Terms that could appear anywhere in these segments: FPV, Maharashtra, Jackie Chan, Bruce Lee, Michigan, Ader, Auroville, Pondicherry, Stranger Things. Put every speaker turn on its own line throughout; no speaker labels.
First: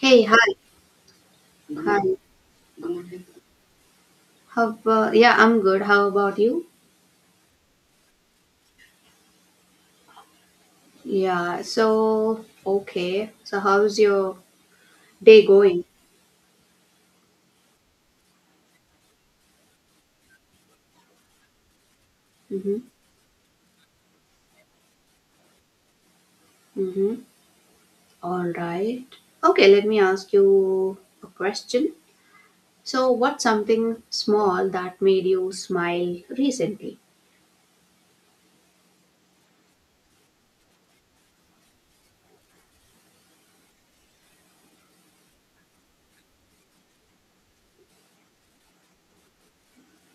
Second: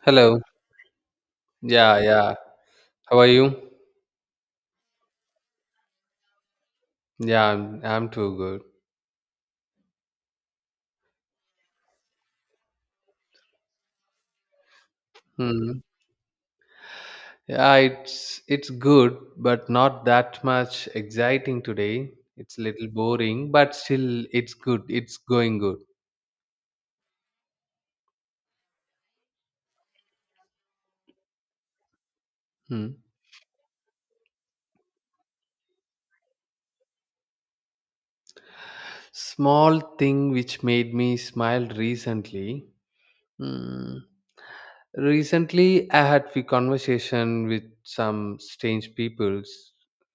Hey,
Hello.
hi,
Yeah,
hi.
yeah. How are you?
How about, yeah, I'm good. How about you?
Yeah, I'm too good.
Yeah, so, okay. So, how's your day
Hmm.
going?
Yeah, it's good, but not that much exciting today. It's a
Mm-hmm.
little boring, but still it's good. It's going good.
Mm-hmm. All right. Okay, let me ask you a question.
Hmm.
So, what's something small that made you smile recently?
Small thing which made me smile recently. Hmm. Recently, I had a conversation with some strange peoples,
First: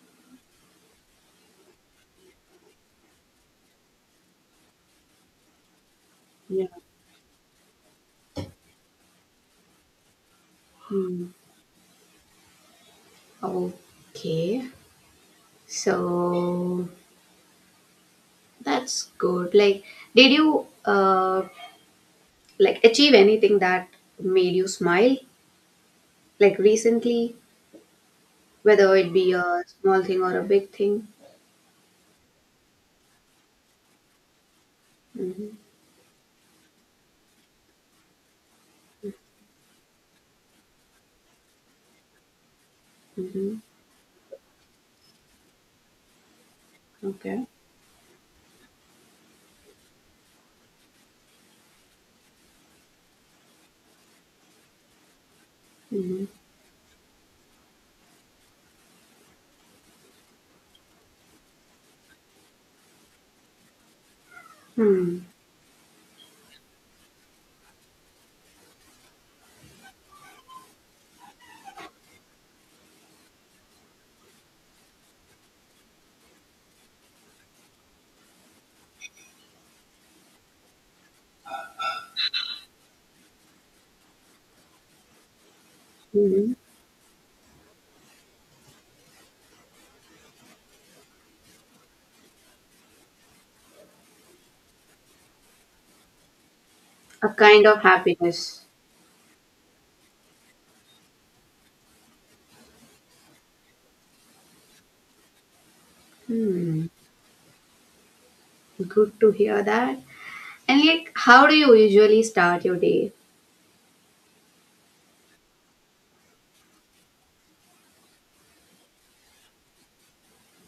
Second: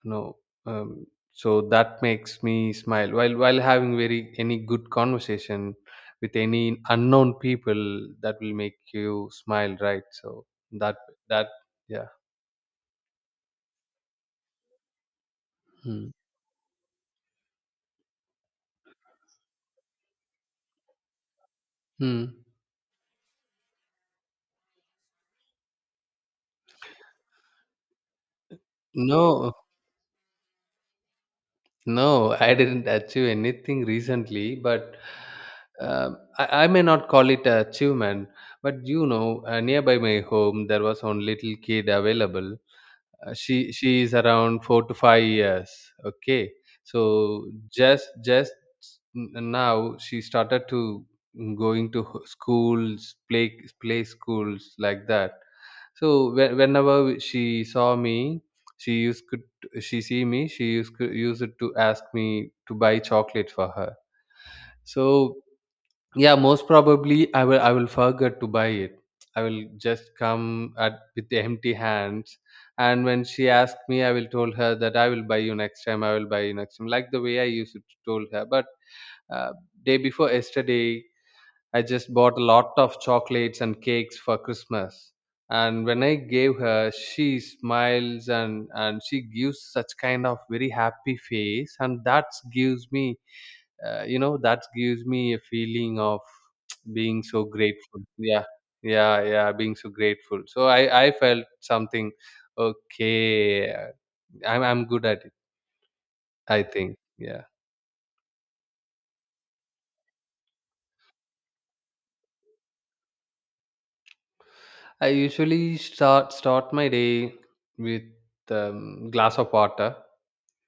you know, um, so that makes me smile. While having very any good conversation with
Yeah.
any unknown people, that will make you smile, right? So that
Hmm.
that, yeah.
Okay.
Hmm.
So, that's good. Like, did you
Hmm.
like achieve anything that made you smile? Like recently? Whether it be
No.
a small thing or a big thing.
No, I didn't achieve anything recently, but
Hmm.
I may not call it a achievement. But you know, nearby my home, there was one little kid available.
Hmm.
She is around 4 to 5 years. Okay, so
Okay.
just now she started to going to schools, play schools like that. So
Hmm.
whenever she saw me, she used could she used to use it to ask me to buy chocolate for her.
Hmm.
So yeah, most probably I will forget to buy it. I will just come at with the empty hands. And when she asked me, I will told her that I will buy you next time. I will buy you next time, like the way I used to told her. But uh, day before yesterday, I just bought a lot of chocolates and cakes for Christmas. And when I
Hmm.
gave her, she smiles and she gives such kind of very happy face. And that gives me, that gives me a feeling of being
A
so
kind of
grateful. Yeah.
happiness.
Yeah. Yeah. Being so grateful. So I felt something, okay, I'm good at it, I
Hmm.
think. Yeah.
Good to hear that. And like, how do you usually start your day?
I usually start my day with glass of water.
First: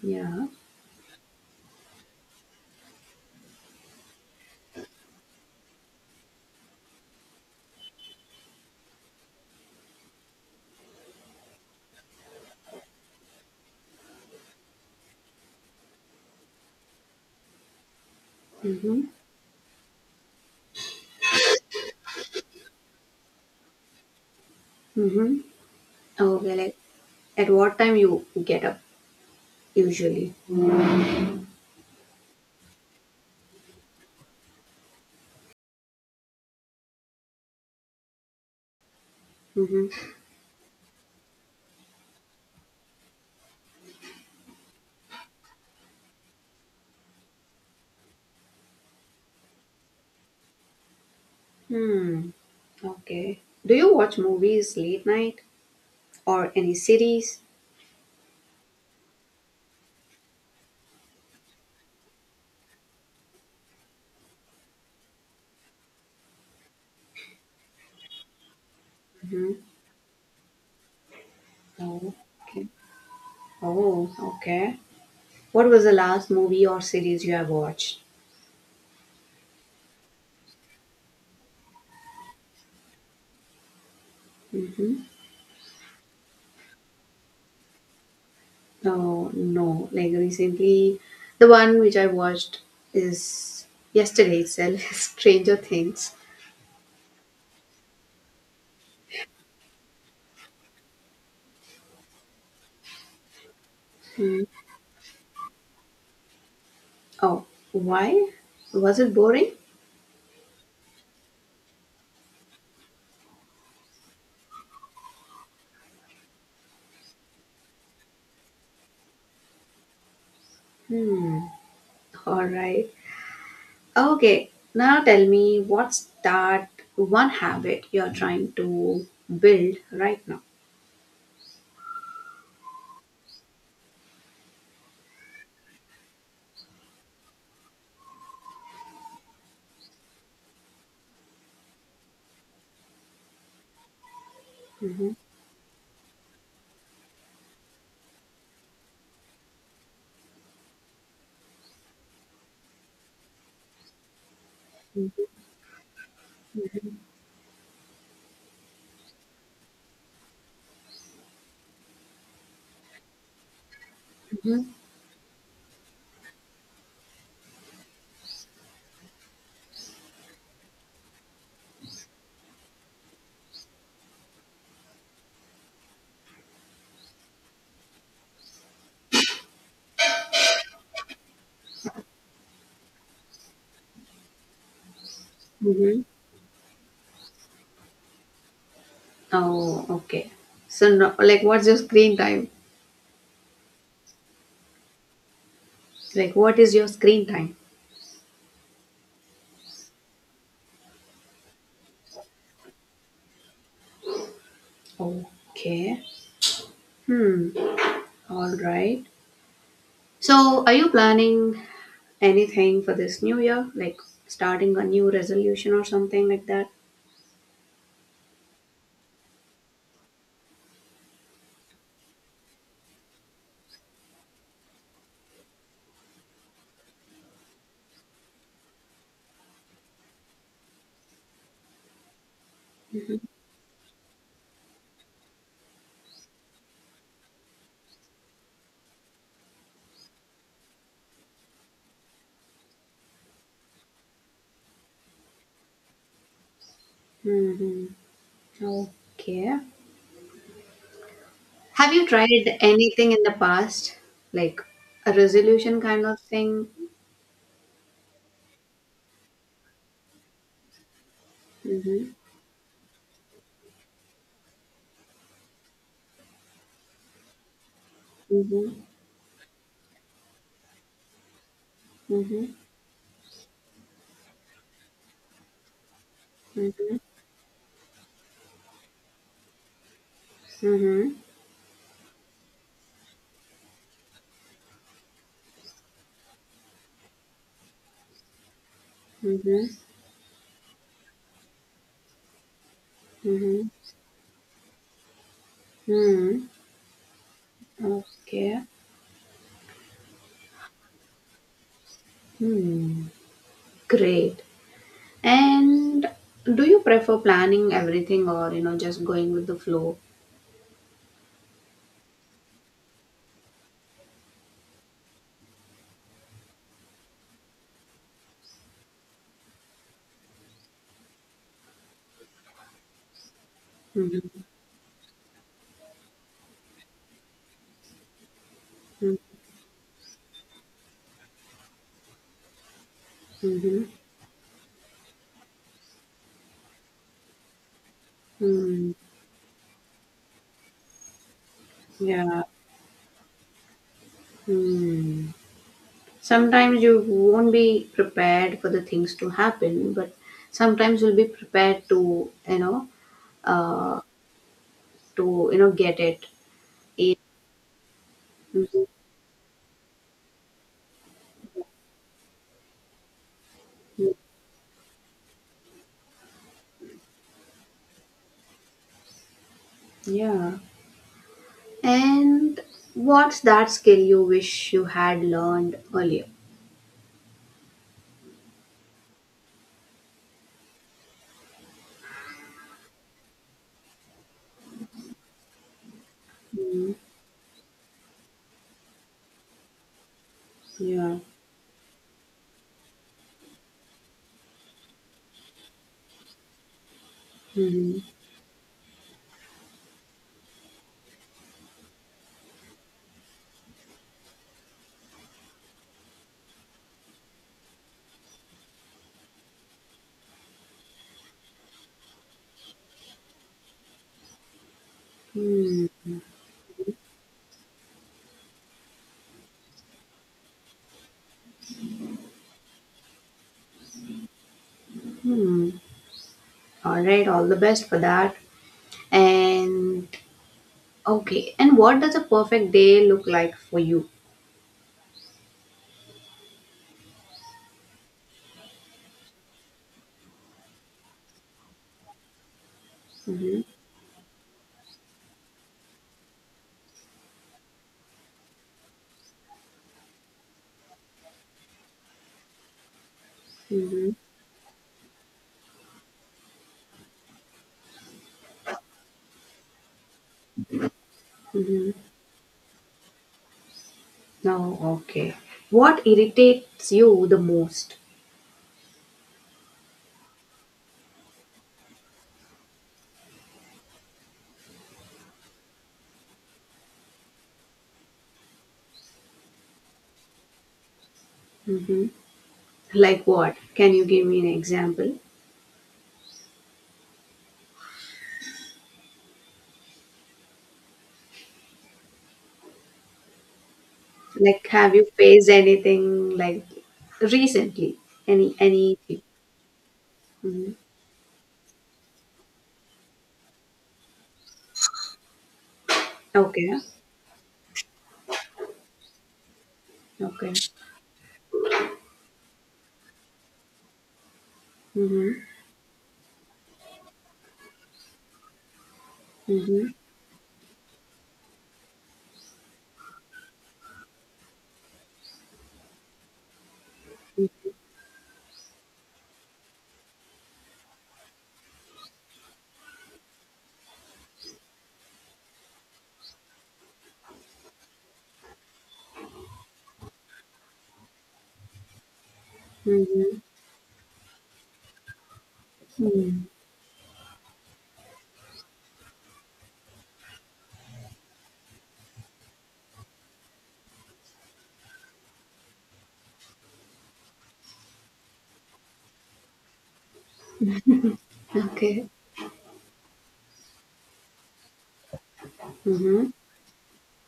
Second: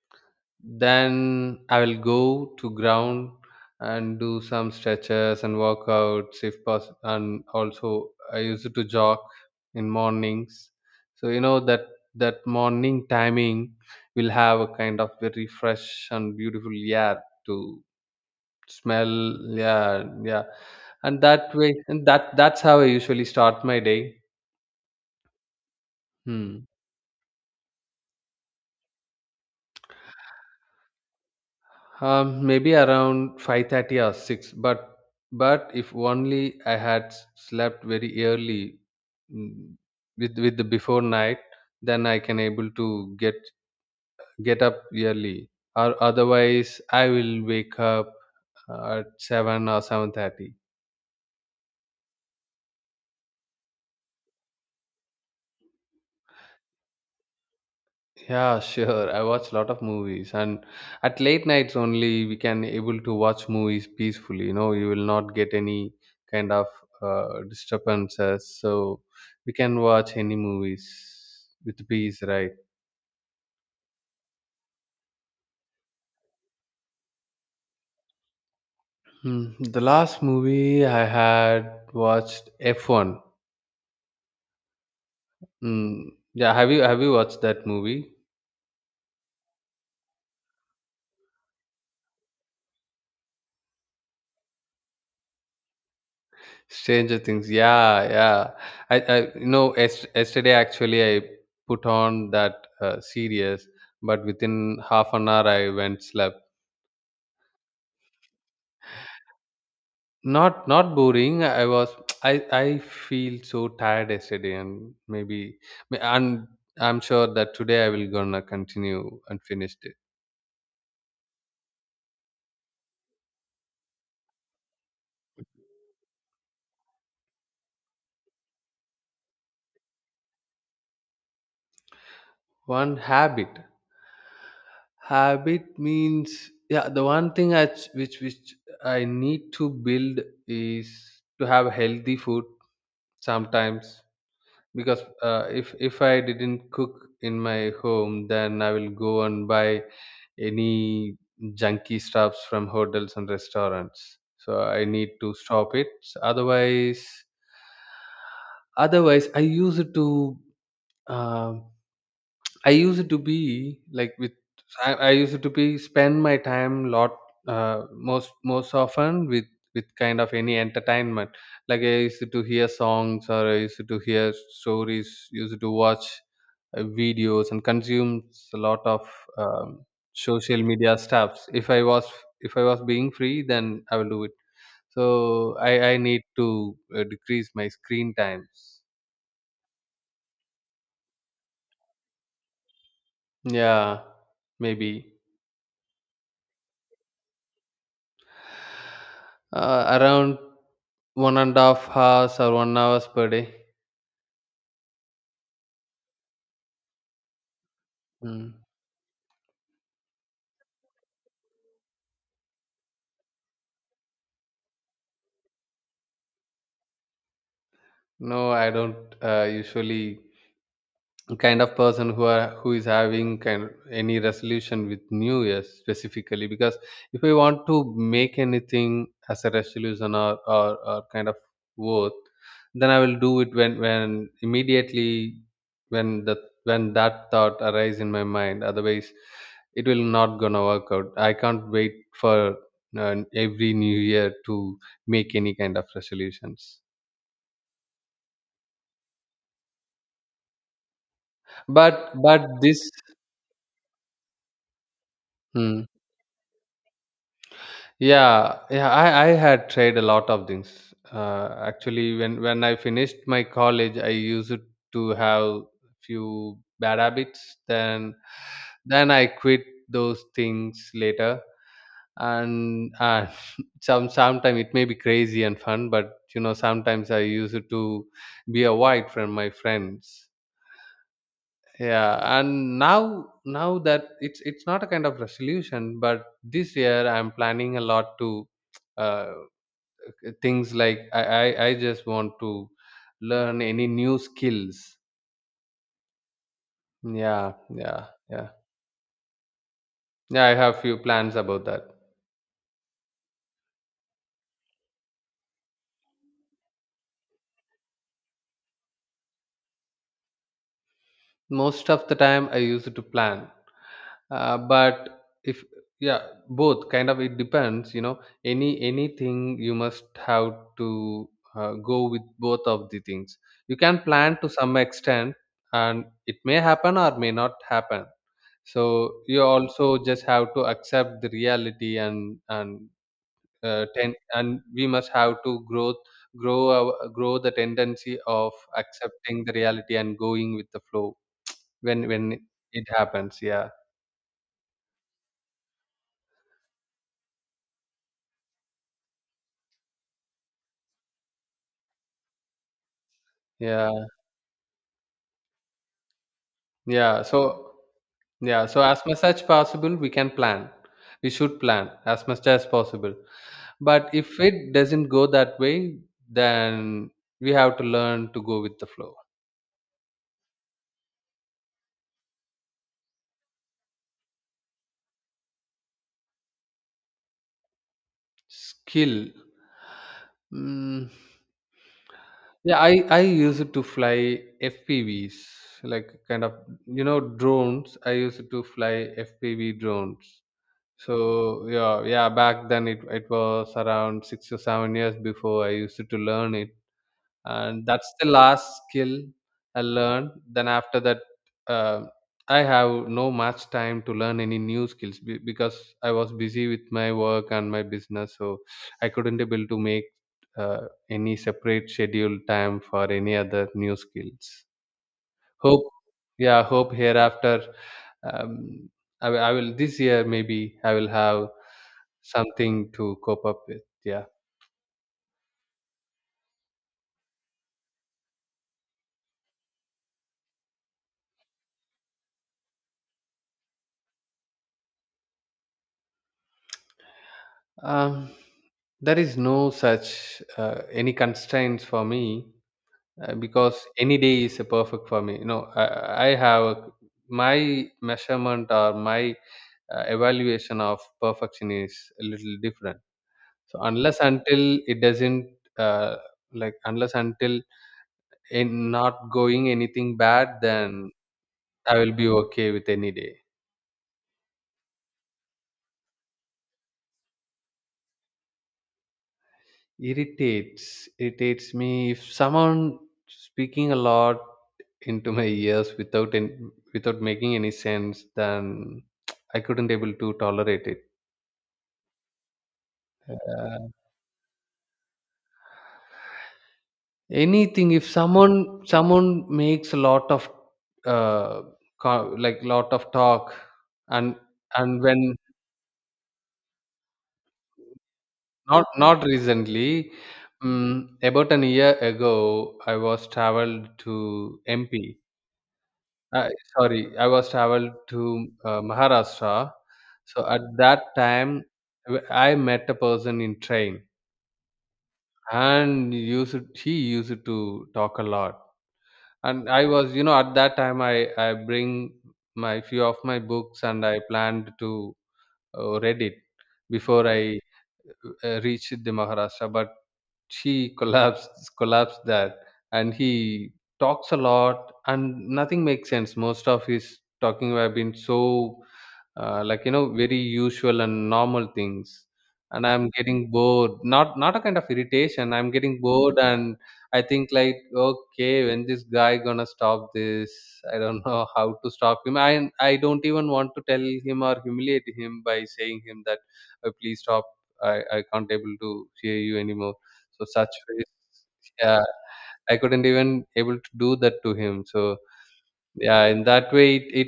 Yeah.
Then I will go to ground and do some stretches and workouts if possible. And also, I used to jog in mornings. So you know that morning timing will have a kind of very fresh and beautiful air to
Mm-hmm.
smell. Yeah, yeah, and that way, and that's how I usually start my day.
Mm-hmm. Okay.
Hmm.
Like, at what time you get up usually?
Maybe around 5:30 or 6, but if only I had slept very early, mm,
Mm-hmm.
with the before night, then I can able to get up early. Or otherwise, I will wake up at 7 or 7:30.
Hmm. Okay. Do you watch movies late night or any series?
Yeah, sure. I watch a lot of movies, and at late nights only we can able to watch movies peacefully. You know, you will not get any kind of disturbances, so we
Mm-hmm.
can watch any movies with
Oh.
peace, right?
Okay. Oh. Okay. What was the last movie or series you have watched?
The last movie I had watched F1. Mm, yeah, have you watched that movie?
Oh no, like recently, the one which I watched is yesterday itself, Stranger Things.
Stranger Things. Yeah, yeah. I yesterday actually I put on that series, but within half an hour I went slept.
Oh, why? Was it boring?
Not boring. I was I feel so tired yesterday, and maybe and I'm sure that today I will gonna continue and finish it.
Alright. Okay, now tell me what's that one habit you're trying to build right now?
One habit. Habit means yeah. The one thing I, which I need to build is to have healthy food sometimes because
Mm-hmm.
if I didn't cook in my home, then I will go and buy any junky stuffs from hotels and restaurants. So I need to stop it. Otherwise, otherwise, um I used to be like with
Mm-hmm.
I used to be spend my time lot, most often with kind of any entertainment. Like I used to hear songs or I used to hear stories. Used to watch videos and consume a lot of um, social media stuffs. If I was being free, then I will do it. So I
Mm-hmm.
need to decrease my screen times.
Oh, okay. So, no, like, what's your screen time?
Yeah, maybe.
Like, what is your screen time?
Around 1.5 hours or 1 hours per day.
Okay. Hmm,
Mm.
all right. So, are you planning anything for this new year? Like starting a new resolution or something like that?
No, I don't usually kind of person who is having kind any resolution with new year specifically, because if we want to make anything as a resolution or kind of worth, then I will do it when immediately, when the when that thought arise in my mind. Otherwise, it will not gonna work out. I can't wait for every new year to make any kind of resolutions.
Hmm. Okay. Have you
But
tried
this.
anything in the past? Like a resolution
hmm,
kind of thing?
Yeah, yeah, I had tried a lot of things.
Mm-hmm.
Actually, when I finished my college, I used to have few bad habits.
Mm-hmm.
Then I quit those things later.
Mm-hmm.
And sometimes it may be crazy and fun, but you know
Mm-hmm.
sometimes I used to be avoid from my friends.
Mm-hmm.
Yeah, and now that it's not a kind of resolution, but this year I'm planning a lot to. Uh,
Mm-hmm.
things like I just want to learn
Mm-hmm.
any new skills.
Hmm.
Yeah, yeah, yeah.
Okay.
Yeah, I have few plans about that.
Hmm. Great. And do you prefer planning everything or, you know, just going with the flow?
Most of the time I used to plan, but if, yeah, both kind of it depends, you know, anything you must have to go with both of the things. You can plan
Mhm,
to some extent, and it may happen or may not happen. So
mhm,
you also just have to accept the reality, and
mhm,
and we must have to grow the tendency of
mm,
accepting the reality and going with the flow when
yeah.
it happens. Yeah.
Mm. Sometimes you won't be prepared for the things to happen, but sometimes you'll be prepared
Yeah.
uh, to you know get it. It-
Yeah. So yeah, so
mhm,
as much as possible we can plan. We should plan as much as possible, but
mhm,
if it doesn't go that way, then we have to learn to go with the flow.
yeah. And what's that skill you wish you had learned earlier?
Skill. Mm, yeah, I use it to fly FPVs, like kind of,
Mm,
you know, drones. I use it to fly FPV drones.
yeah.
So yeah, yeah, back then it was around 6 or 7 years before I used to learn it, and
Mm-hmm.
that's the last skill I learned. Then after that, uh, I have no much time to learn any new skills because I was busy with my work and my business. So I couldn't able to make uh, any separate schedule time for any other new skills. Hope
Mm-hmm.
Yeah, hope hereafter, um, I will this year maybe I will have something to cope up with. Yeah.
All right. All the best for that. And okay, and what does a perfect day look like for you?
Um, there is no such any constraints for me
Mm-hmm,
because any day is a perfect for me. You know, I have a, my measurement or my evaluation of perfection is a little different. So
mm-hmm,
unless until it doesn't, uh, like, unless until in not going anything bad, then
mm-hmm,
I will be okay with any day.
no, okay. What irritates you the most?
Irritates me if someone speaking a lot into my ears without making any sense, then I couldn't able to tolerate it.
Mm-hmm. Like what?
Uh,
Can you give me an example?
anything if someone makes a lot of uh, like lot of talk, and
Like, have you
when.
faced anything like recently?
Not
Anything?
recently.
Mm-hmm,
About an year ago I was traveled to MP. Uh,
okay,
sorry, I was traveled to Maharashtra. So
okay.
at that time, I met a person in train,
Mm-hmm,
and used he used to talk a lot. And I
mm-hmm,
was, you know, at that time, I bring my few of my books, and I planned to read it before I reached the Maharashtra. But she collapsed that, and he talks a lot, and nothing makes sense. Most of his talking have been so like you know very usual and normal things, and I'm
mm-hmm,
getting bored. Not a kind of irritation, I'm getting bored.
hmm.
And I think like, okay, when this guy gonna stop this. I don't know how to stop him. I don't even want to tell him or humiliate him by saying him that, "Oh, please stop. I can't able to hear you anymore." So such ways, yeah.
Okay.
I couldn't even able to do that to him. So yeah,
Mm-hmm.
in that way, it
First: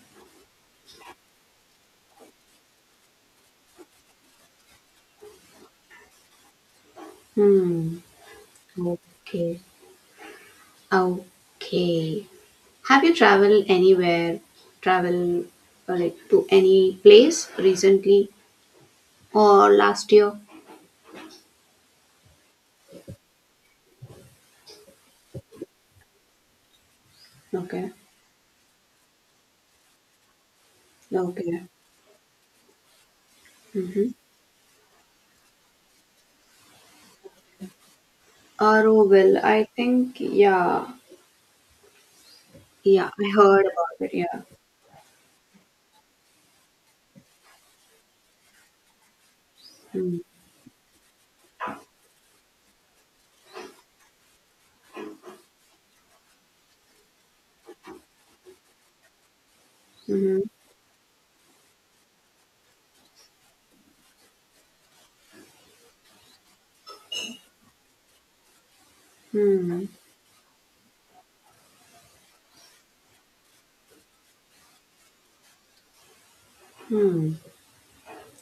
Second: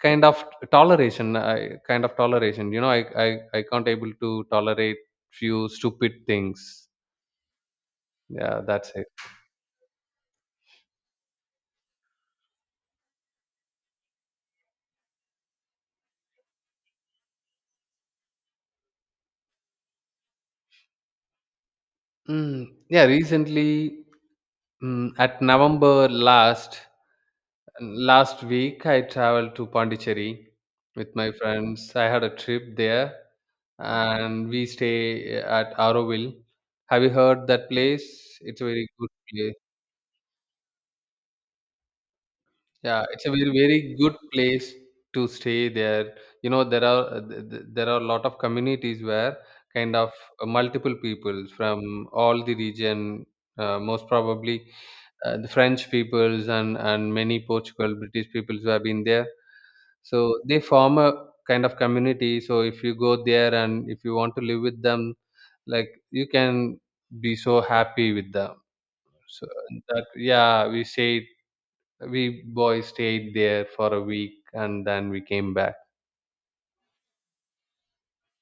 kind of toleration, I, kind of toleration, you know, I can't able to tolerate few stupid things.
Hmm.
Yeah, that's it.
Okay. Okay. Have you traveled anywhere, travel like to any place recently or last year?
Mm, yeah, recently, at November last
Okay,
week I traveled to Pondicherry with my
okay.
friends. I had a trip there,
Mm-hmm.
and we stay at Auroville. Have you heard that place? It's a very
Oh,
good
well,
place.
I think, yeah,
Yeah,
yeah,
it's a
I heard
very
about it,
good
yeah.
place to stay there. You know, there are there are a lot of communities where kind of multiple people from all the region, most probably the French peoples and many Portugal, British peoples who have been there. So
Mm-hmm.
they form a kind of community. So if you go there and if you want to live with them, like you can be so happy with them. So
Hmm.
that, yeah, we say we boys stayed there for a week and then we came back.
Hmm.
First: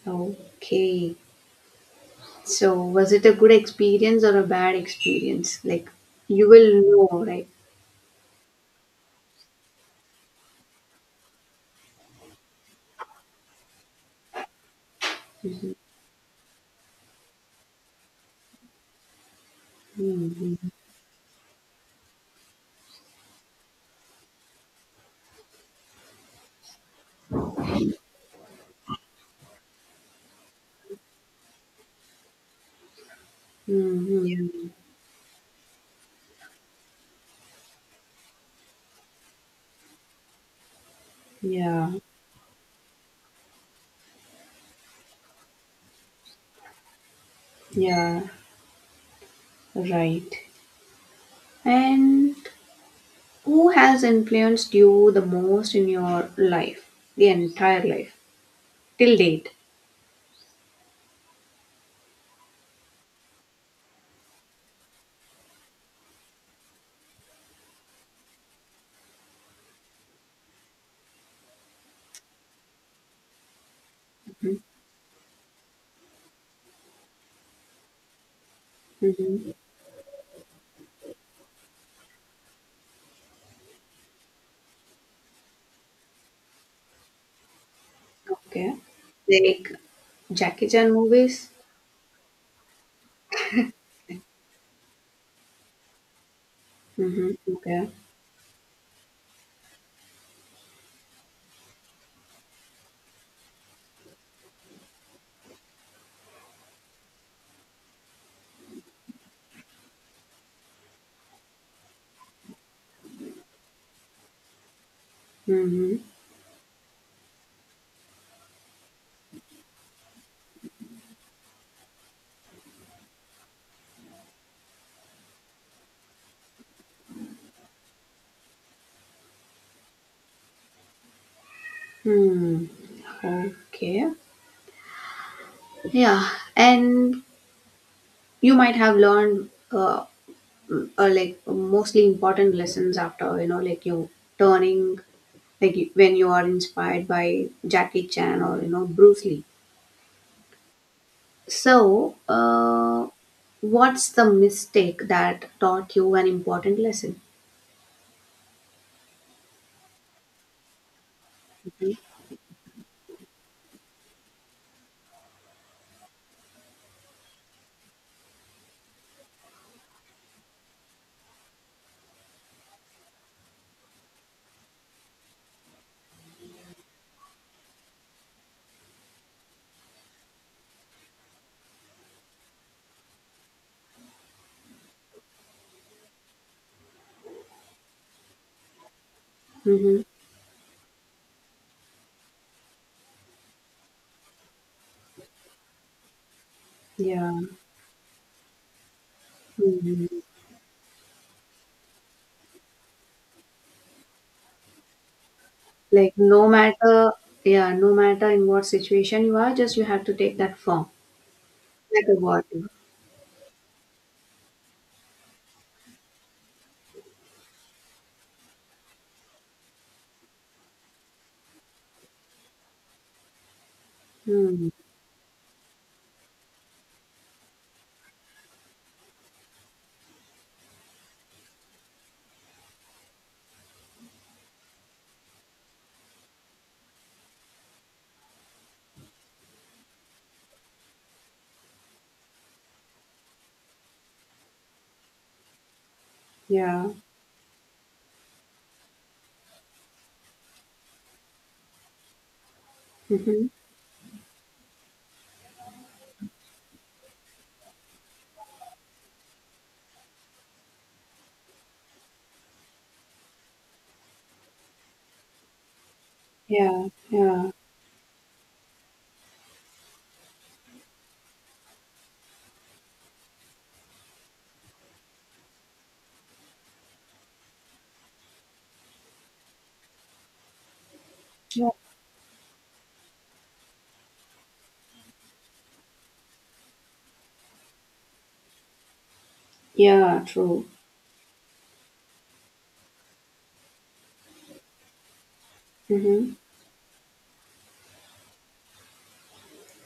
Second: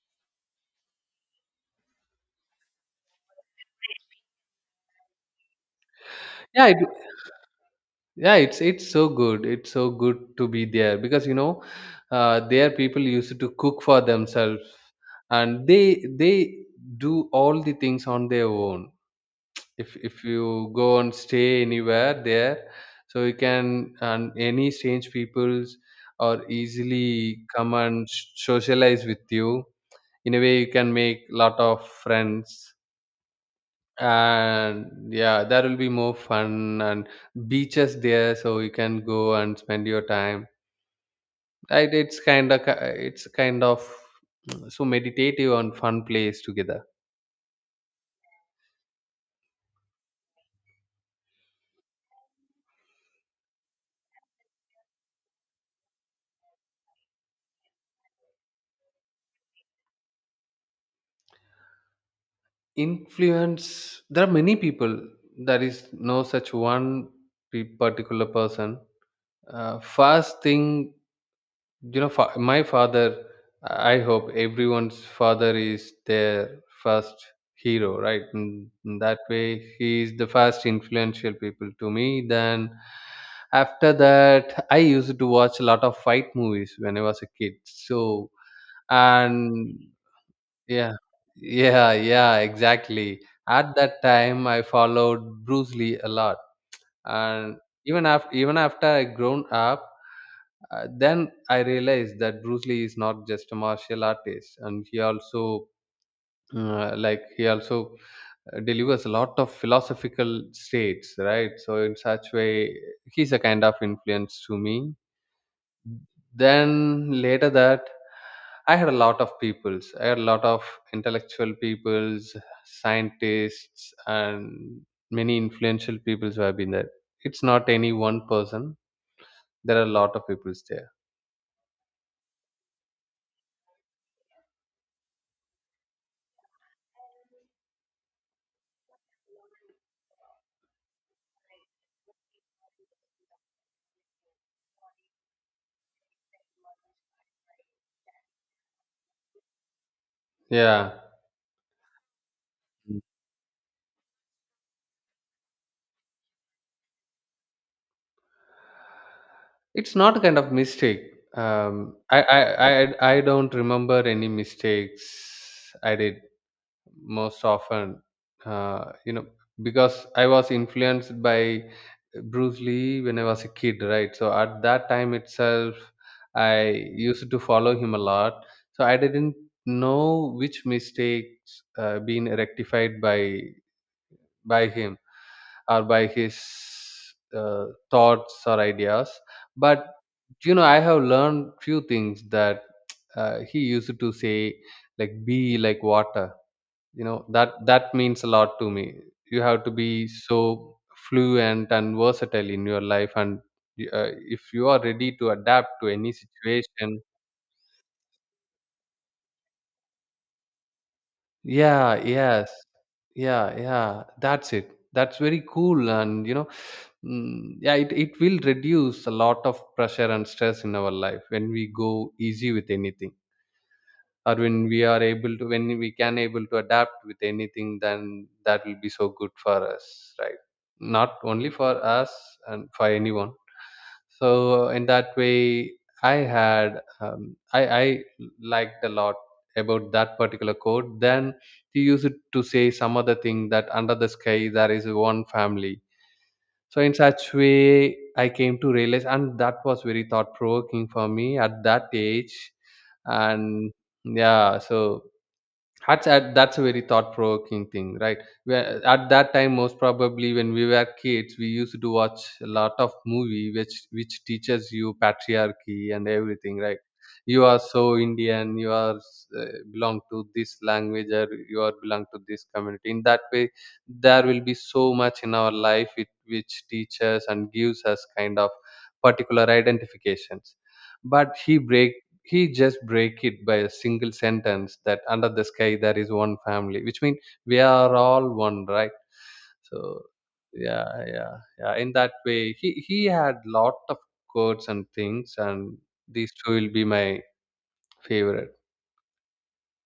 Okay. So, was it a good experience or a bad experience? Like, you
yeah
will
it,
know, right?
yeah, it's so good it's so good to be there because you know, there people used to cook for themselves, and they do all the things on their own. If
Mm-hmm.
you go and stay anywhere there, so you can, and any strange peoples or easily come and socialize with you. In a way you can make lot of friends,
Mm-hmm.
and yeah, that will be more fun, and beaches there, so you can go and spend your time.
Yeah.
Right,
Yeah.
it's kind of so meditative and fun place together.
Yeah. Right. And who has influenced you the most in your life, the entire life, till date?
Influence, there are many people. There is no such one particular person. First thing, my father, I hope everyone's father is their first hero, right? And that
Mm-hmm.
way, he is the first influential people to me. Then, after that, I used to watch a lot of fight movies when I was a kid. So,
Okay. Like
and
Jackie Chan
yeah,
movies?
yeah, exactly. At that time, I followed Bruce Lee a lot,
Mm-hmm.
and
Okay.
even after I grown up. Then I realized that Bruce Lee is not just a martial artist, and he also, he also delivers a lot of philosophical states, right? So in such way, he's a kind of influence to me.
Mm-hmm.
Then later that, I had a lot of peoples. I had a lot of intellectual peoples, scientists, and many influential peoples who have been there. It's not any one person. There are a lot of peoples there.
Hmm. Okay. Yeah. And you might have learned like mostly important lessons after, you know, like you turning, like you, when you are inspired by Jackie Chan or, you know, Bruce Lee.
Yeah.
So, what's the mistake that taught you an important lesson?
It's not a kind of mistake. um I I don't remember any mistakes I did most often. uh, you know because I was influenced by Bruce Lee when I was a kid, right? So at that time itself, I used to follow him a lot. So I didn't know which mistakes been rectified by him, or by his thoughts or ideas. But
Mm-hmm.
you know, I have learned few things that he used to say, like be like water. You know,
Yeah.
that means a lot to me. You have to be
Hmm.
so fluent and versatile in your life, and uh, if you are ready to adapt to any
Like no
situation.
matter, yeah, no matter in what situation you are, just you have to take that form,
Yeah,
like a water.
yes. Yeah, that's it. That's very cool. And you know, yeah, it will reduce a lot of pressure and stress in our life when we go easy with anything, or when
Mm.
we can able to adapt with anything, then that will be so good for us. Right, not only for us, and for anyone. So in that way, I had, I liked a lot about that particular quote. Then he used it to say some other thing, that under the sky there is one family. So
Yeah.
in such way, I came to realize, and that was very thought provoking for me at that age.
Mm-hmm.
And yeah, so that's a very thought provoking thing, right? Where at that time, most probably when we were kids, we used to watch a lot of movie which teaches you patriarchy and everything, right?
Yeah.
You
Yeah.
are so Indian, you are, uh, belong to this language, or you are belong to this community. In that way, there will be so much in our life which teaches and gives us kind of particular identifications. But he
Yeah.
break he just break it by a single sentence, that under the sky there is one family, which means we are all one, right? So
Yeah. True.
yeah, in that way, he had lot of quotes and things, and these
Mm-hmm.
two will be my favorite.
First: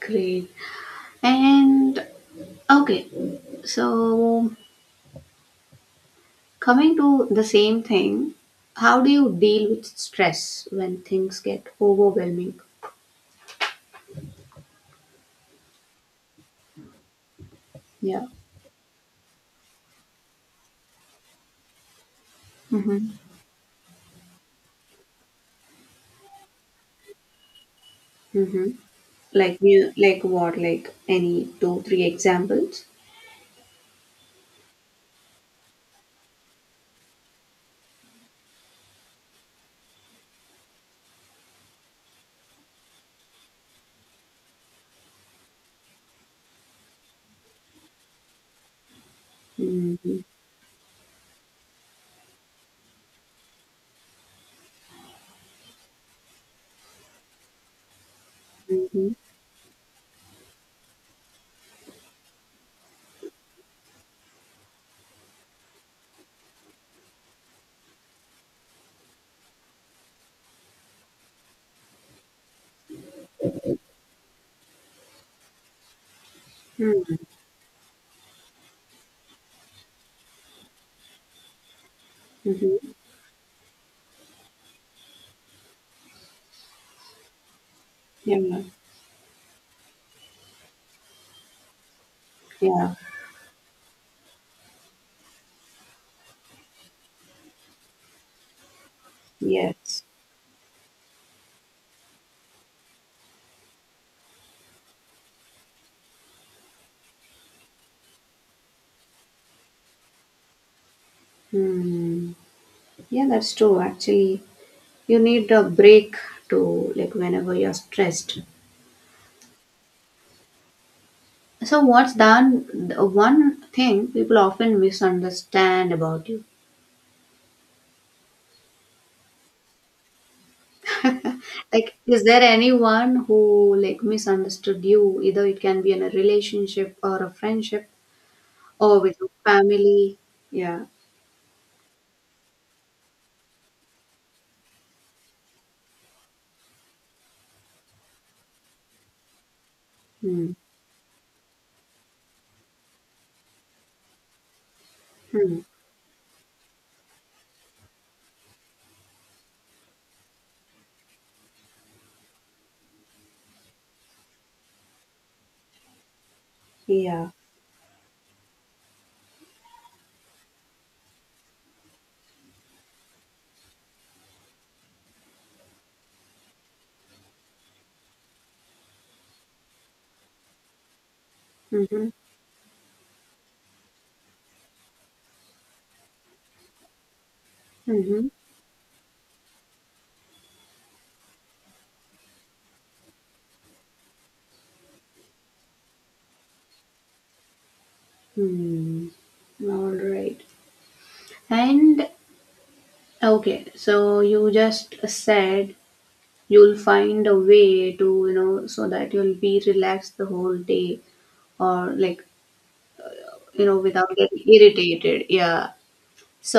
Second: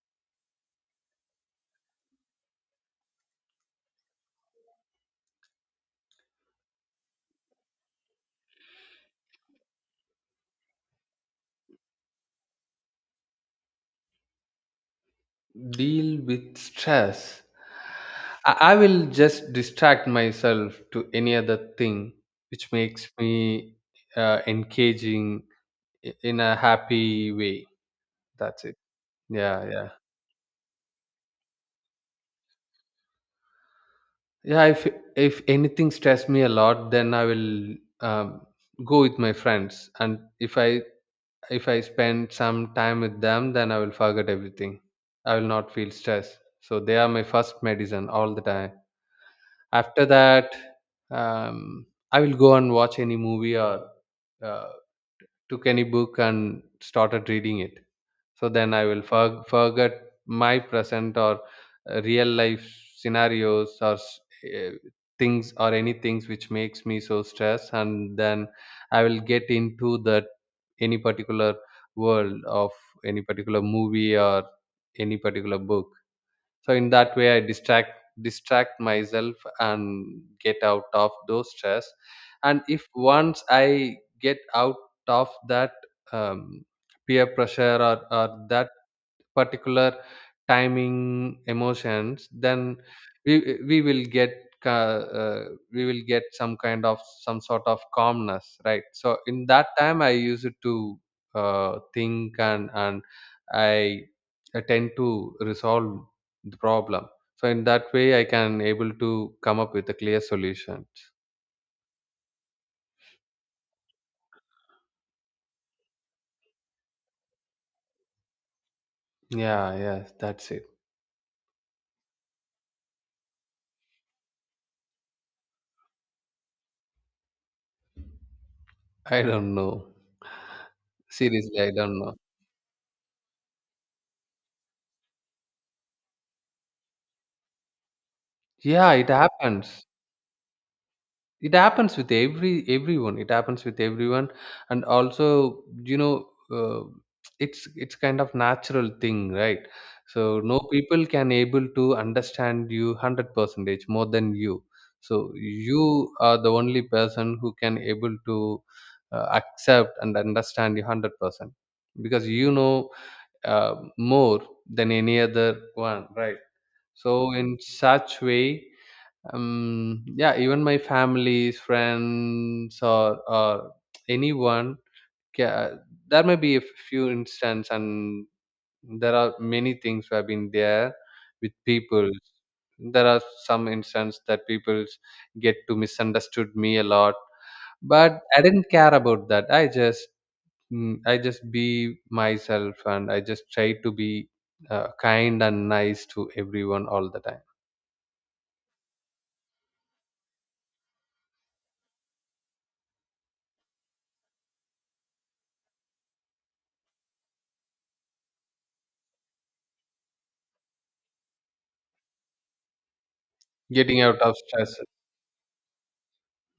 Great. And okay, so, coming to the same thing, how do you deal with stress when things get overwhelming?
Deal with stress,
Yeah.
I will just distract myself to any other thing which makes
Mm-hmm.
me engaging, in a happy way. That's
Mm-hmm.
it. yeah
Like
yeah
you, like what? Like any two, three examples?
Yeah, if anything stress me a lot, then I will, um, go with my friends, and if I spend some time with them, then I will forget everything. I will not feel stress, so they are my first medicine all the time. After
Mm-hmm.
that, um, I will go and watch any movie, or uh, took any book and started reading it. So then I will
Mm-hmm.
forget my present, or real life scenarios, or eh, things, or any things which makes me so stressed. And then I will get into that, any particular world of any particular movie, or any particular book. So in that way, I distract myself and get out of those stress. And if
Mm-hmm.
once I get out of that, um, peer pressure, or
Yeah.
that particular timing, emotions, then
Yeah.
we will get, ca- uh, we will get some kind of, some sort of calmness, right? So in that time,
Yes.
I use it to think, and I I tend to resolve the problem. So in that way, I can able to come up with a clear solution.
Hmm. Yeah, that's true. Actually, you need a break to like whenever you're stressed.
Yeah, yes, that's it.
So what's done? One thing people often misunderstand about you.
I don't know. Seriously, I
Like
don't know.
is there anyone who like misunderstood you either it can be in a relationship or a friendship
Yeah,
or
it
with your
happens.
family yeah
It happens with everyone. It happens with everyone. And also, you know, it's kind of natural thing, right? So
hmm
no people can able to understand you 100 percentage more than you. So
hmm
you are the only person who can able to accept and understand you 100 percent, because you know, more than any other one, right?
yeah.
So in such way, yeah, even my families, friends, or anyone, ca- there may be a few instances, and there are many things who have been there with people.
Mm-hmm.
There are some instances that people get to misunderstood me a lot. But
Mm-hmm.
I didn't care about that. I just, I just be myself, and I just try to be kind and nice to everyone all the time.
Hmm. All right. And okay, so you just said you'll find a way to, you know, so that you'll be relaxed the whole day or like, you know,
Getting
without
out of
getting
stress.
irritated. Yeah.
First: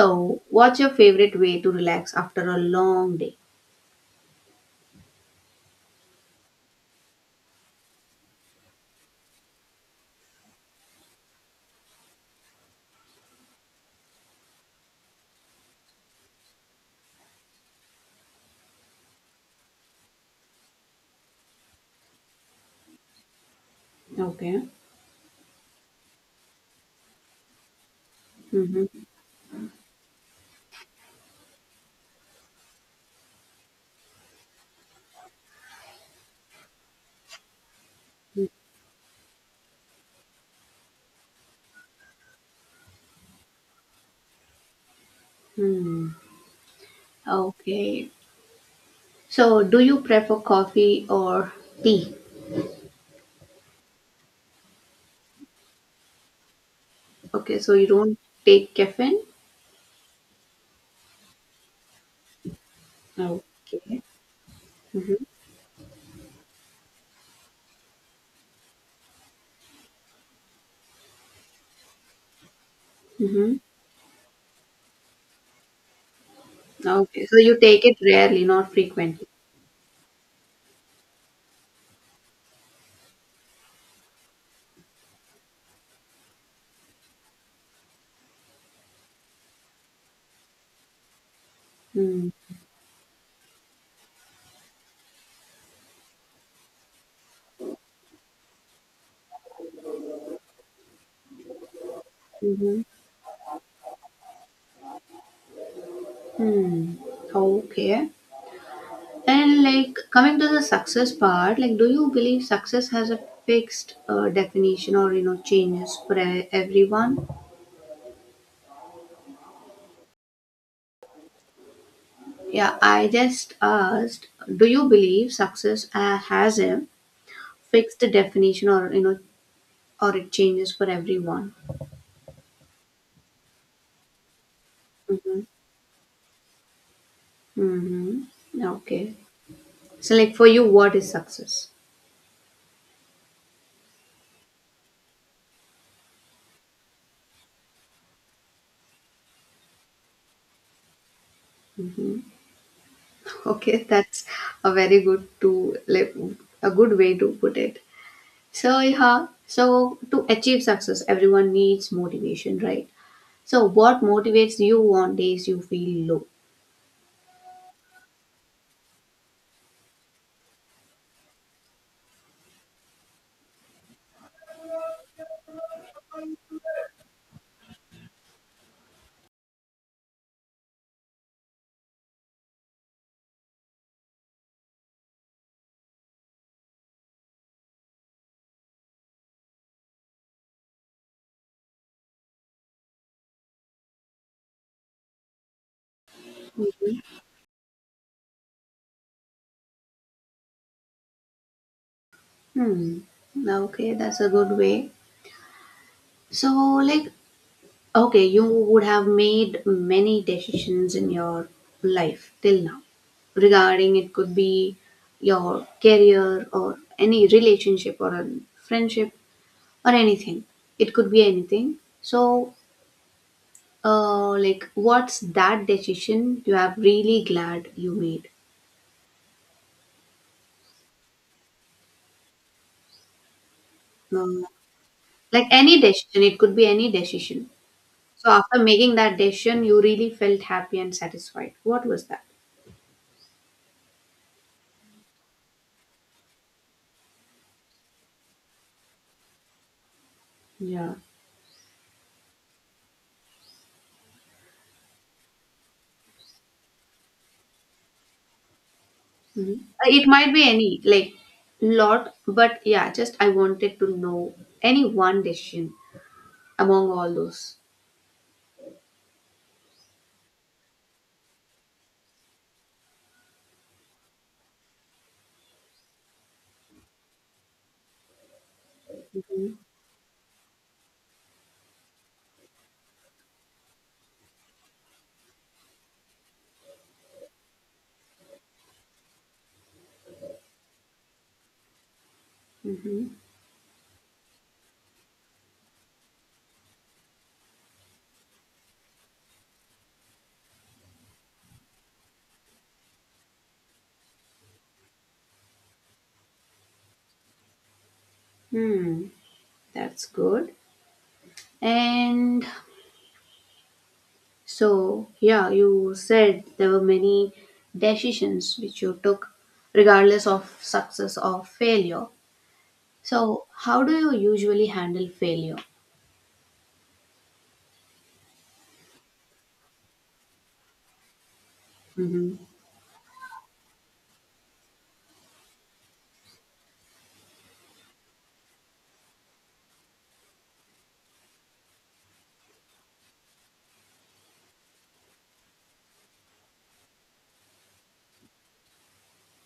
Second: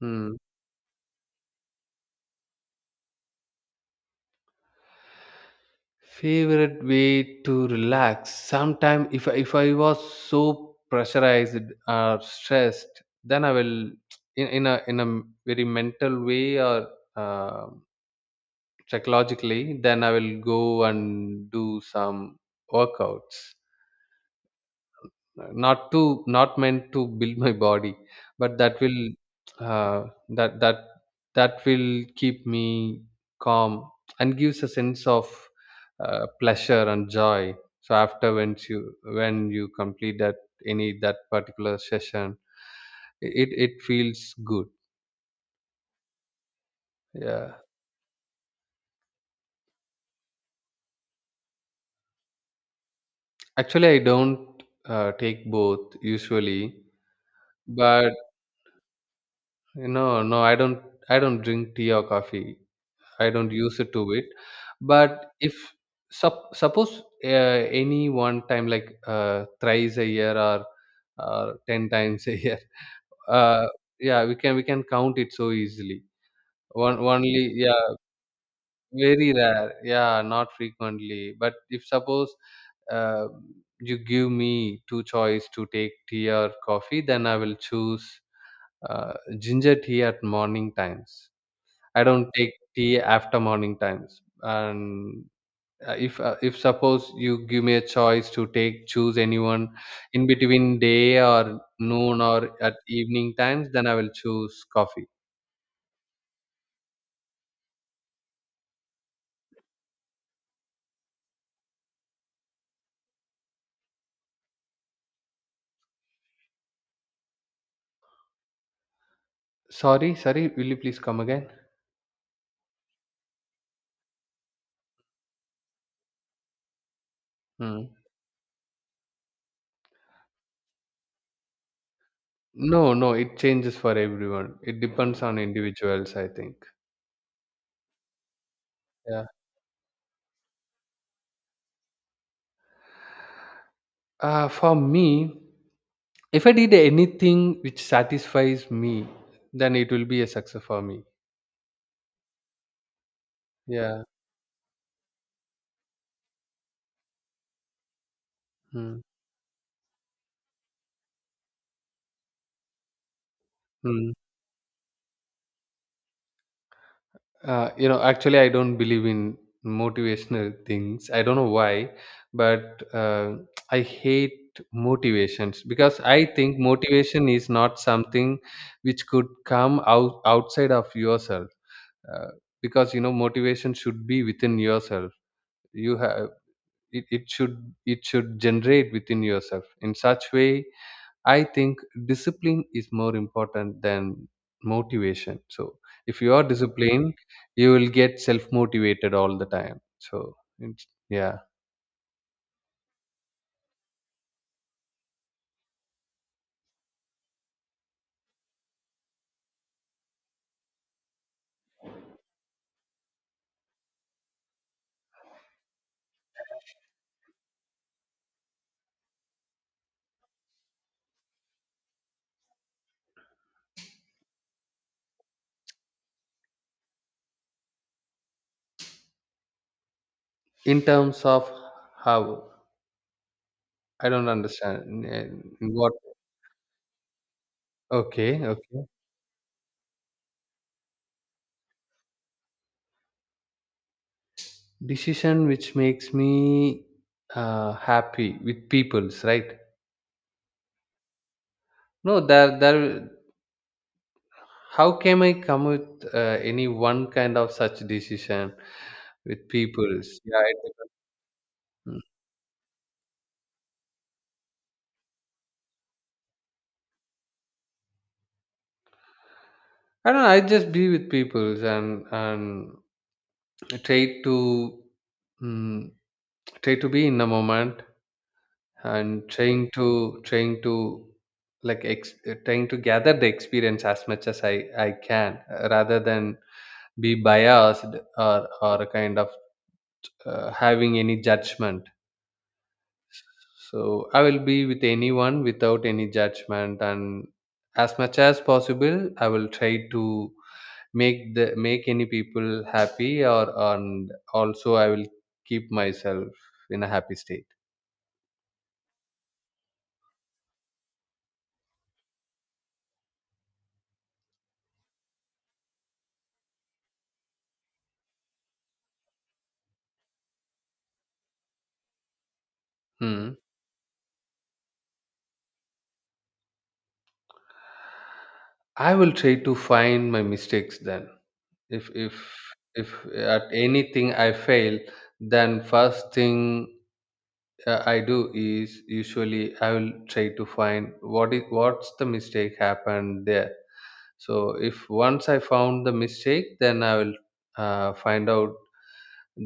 Hmm.
what's your favorite way to relax after a long day?
Favorite way to relax. Sometime if I was so pressurized or stressed, then I will, in a very mental way, or uh, psychologically. Then I will go and do some workouts,
Okay.
not to, not meant to build my body, but that will,
Hmm.
uh, that that that will keep me calm, and gives a sense of pleasure and joy. So after when you complete that, any that particular session, it feels good.
Hmm.
Yeah.
Okay. So, do you prefer coffee or tea?
Actually, I don't take both usually.
Okay, so you
But
don't take caffeine?
you know, no, I don't, I don't drink tea or coffee. I don't use it to
Okay.
it.
Mm-hmm.
But if suppose, any one time, like thrice a year, or ten times a year,
Mm-hmm.
uh, yeah, we can, we can count it so easily. One
Okay,
only,
so you
yeah,
take it rarely, not frequently.
very rare, yeah, not frequently. But if suppose, uh, you give me two choice to take tea or coffee, then I will choose uh, ginger tea at morning times. I
Hmm.
don't take tea after morning times. And if suppose you give me a choice to take, choose anyone in between day or noon or at
Mm-hmm.
evening times, then I will choose coffee.
Hmm. Okay. And like coming to the success part, like do you believe success has a fixed definition or you know changes for everyone?
Sorry, sorry. Will you please come again?
Yeah, I just asked, do you believe success has a
Hmm.
fixed definition, or you know, or it changes for everyone?
No, no. It changes for everyone. It depends on
Mm-hmm.
individuals, I think.
Mm-hmm. Okay.
Yeah.
So, like for you, what is success?
For me, if I did anything which satisfies me, then it will be a success for me.
Okay,
Yeah.
that's a very good to like a good way to put it. So,
Hmm.
yeah. So, to achieve success, everyone needs motivation, right? So, what
Hmm.
motivates you on days you feel low?
You know, actually, I don't believe in motivational things. I don't know why, but I hate motivations, because I think motivation is not something which could come out outside of yourself. Uh, because you know, motivation should be within yourself. You have, it should, it should generate within yourself. In such way, I think discipline is more important than motivation. So if you are disciplined, you will get self motivated all the time. So it's, yeah.
Hmm. Okay, that's a good way. So, like, okay, you would have made many decisions in your life till now regarding it could be your career or any relationship or a friendship or anything. It could be anything. So, like, what's that decision you have really glad you made?
In terms of, how, I don't
Um,
understand.
like any
What.
decision, it could be any decision. So,
Okay,
after
okay.
making that decision, you really felt happy and satisfied. What was that?
Decision which makes me happy with people's, right.
Yeah.
No, there, there. How can I come with any one kind of such decision with
Mhm. It
people's?
might
Yeah,
be
it
any like
depends.
lot, but yeah, just I wanted to know any one decision among all those.
I don't know. I just be with peoples, and try to, mm, try to be in the moment, and
Hmm.
trying to trying to gather the experience as much as I can, rather than be biased, or kind of having any judgment.
Mm-hmm.
So I will be with anyone without any judgment, and as much as possible, I will try to make any people happy, or, and also I will keep myself in a happy state.
Hmm, that's good. And so, yeah, you said there were many decisions which you took regardless of success or failure.
Hmm.
So, how do you usually handle failure?
I will try to find my mistakes. Then if if
Mhm.
if at anything I fail, then first thing I do is usually, I will try to find what is, what's the mistake happened there. So if once I found the mistake, then I will find out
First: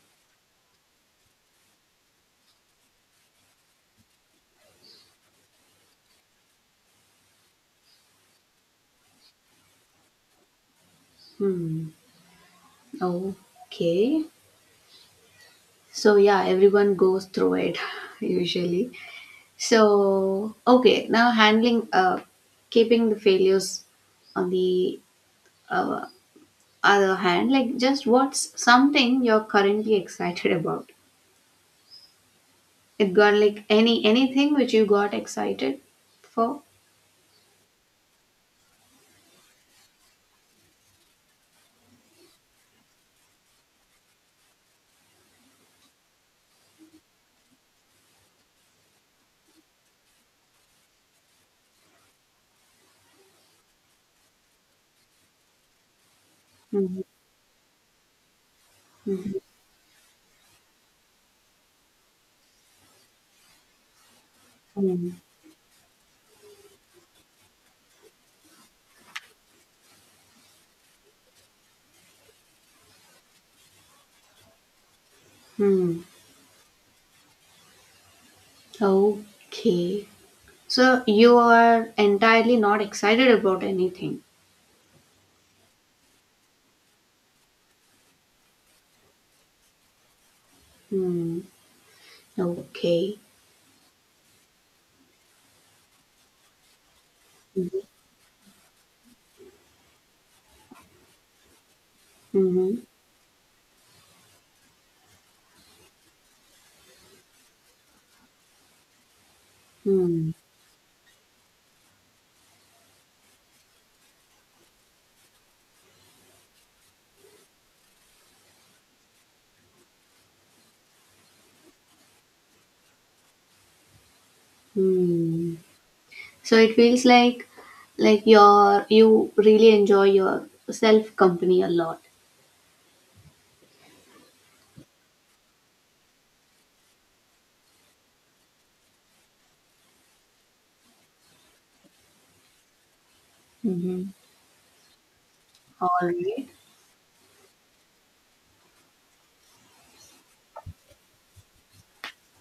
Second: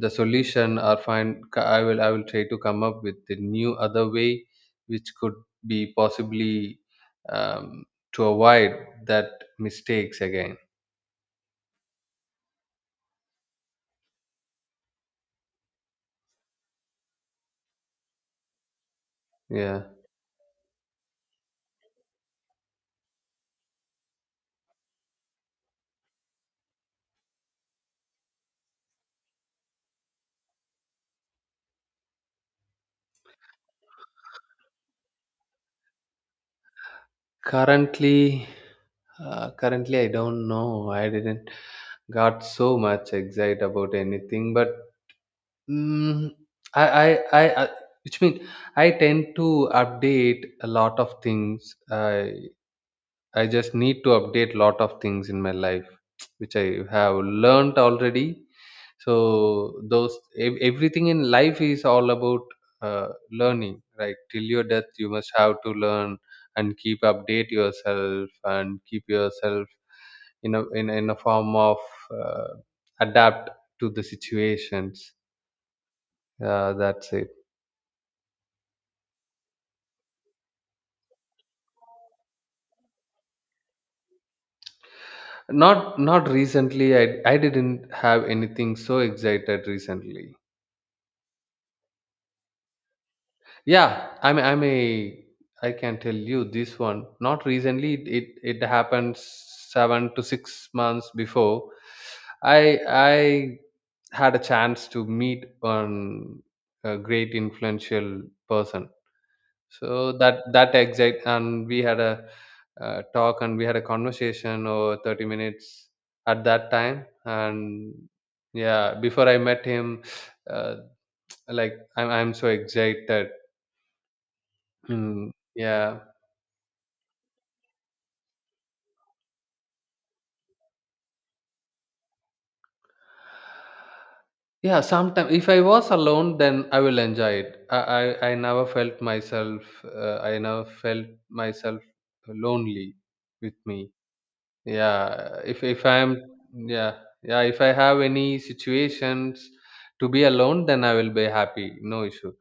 the solution, or find, I will try to come up with the new other way, which could be possibly, um, to avoid that mistakes again.
Hmm, okay. So, yeah, everyone goes through it usually.
Yeah.
So, okay, now handling, keeping the failures on the uh, other hand, like just what's something you're currently excited about? It got like anything which you got excited for?
Currently, currently I don't know. I didn't got so much excited about anything, but, Mm, I, I, I, I, which means I tend to update a lot of things. I just need to update a lot of things in my life, which I
Mhm,
have learned already.
mhm,
So those everything in life is all about learning, right? Till your death, you
mhm,
must have to learn, and keep update yourself, and keep yourself in a, in a form of uh, adapt to the situations.
mhm.
That's it.
Okay, so you are entirely not excited about anything.
Not, not recently. I didn't have anything so excited recently.
Hmm. Okay.
Yeah, I can tell you this one. Not recently. It happened 7 to 6 months before. I
Mm-hmm.
I had a chance to meet one a great influential person. So
Mm-hmm.
that, that exact and we had a talk, and we had a conversation over 30 minutes at that time. And yeah, before I met him, uh, like I'm so excited. Mm,
Mm-hmm.
yeah.
So it feels like your you really enjoy your self company a lot.
Yeah, sometimes if I was alone, then I will enjoy it. I never felt myself I never felt myself lonely with me.
Hmm.
Yeah, if
All
I am
right.
yeah yeah, if I have any situations to be alone, then I will be happy, no issue.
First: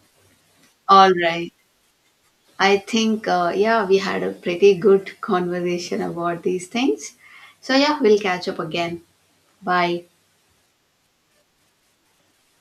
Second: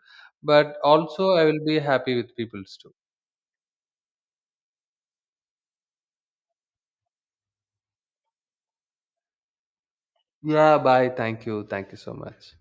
But
All
also I
right.
will be happy with
I
people's too.
think, yeah, we had a pretty good conversation about these things. So, yeah, we'll catch up again. Bye.
Yeah, bye. Thank you so much.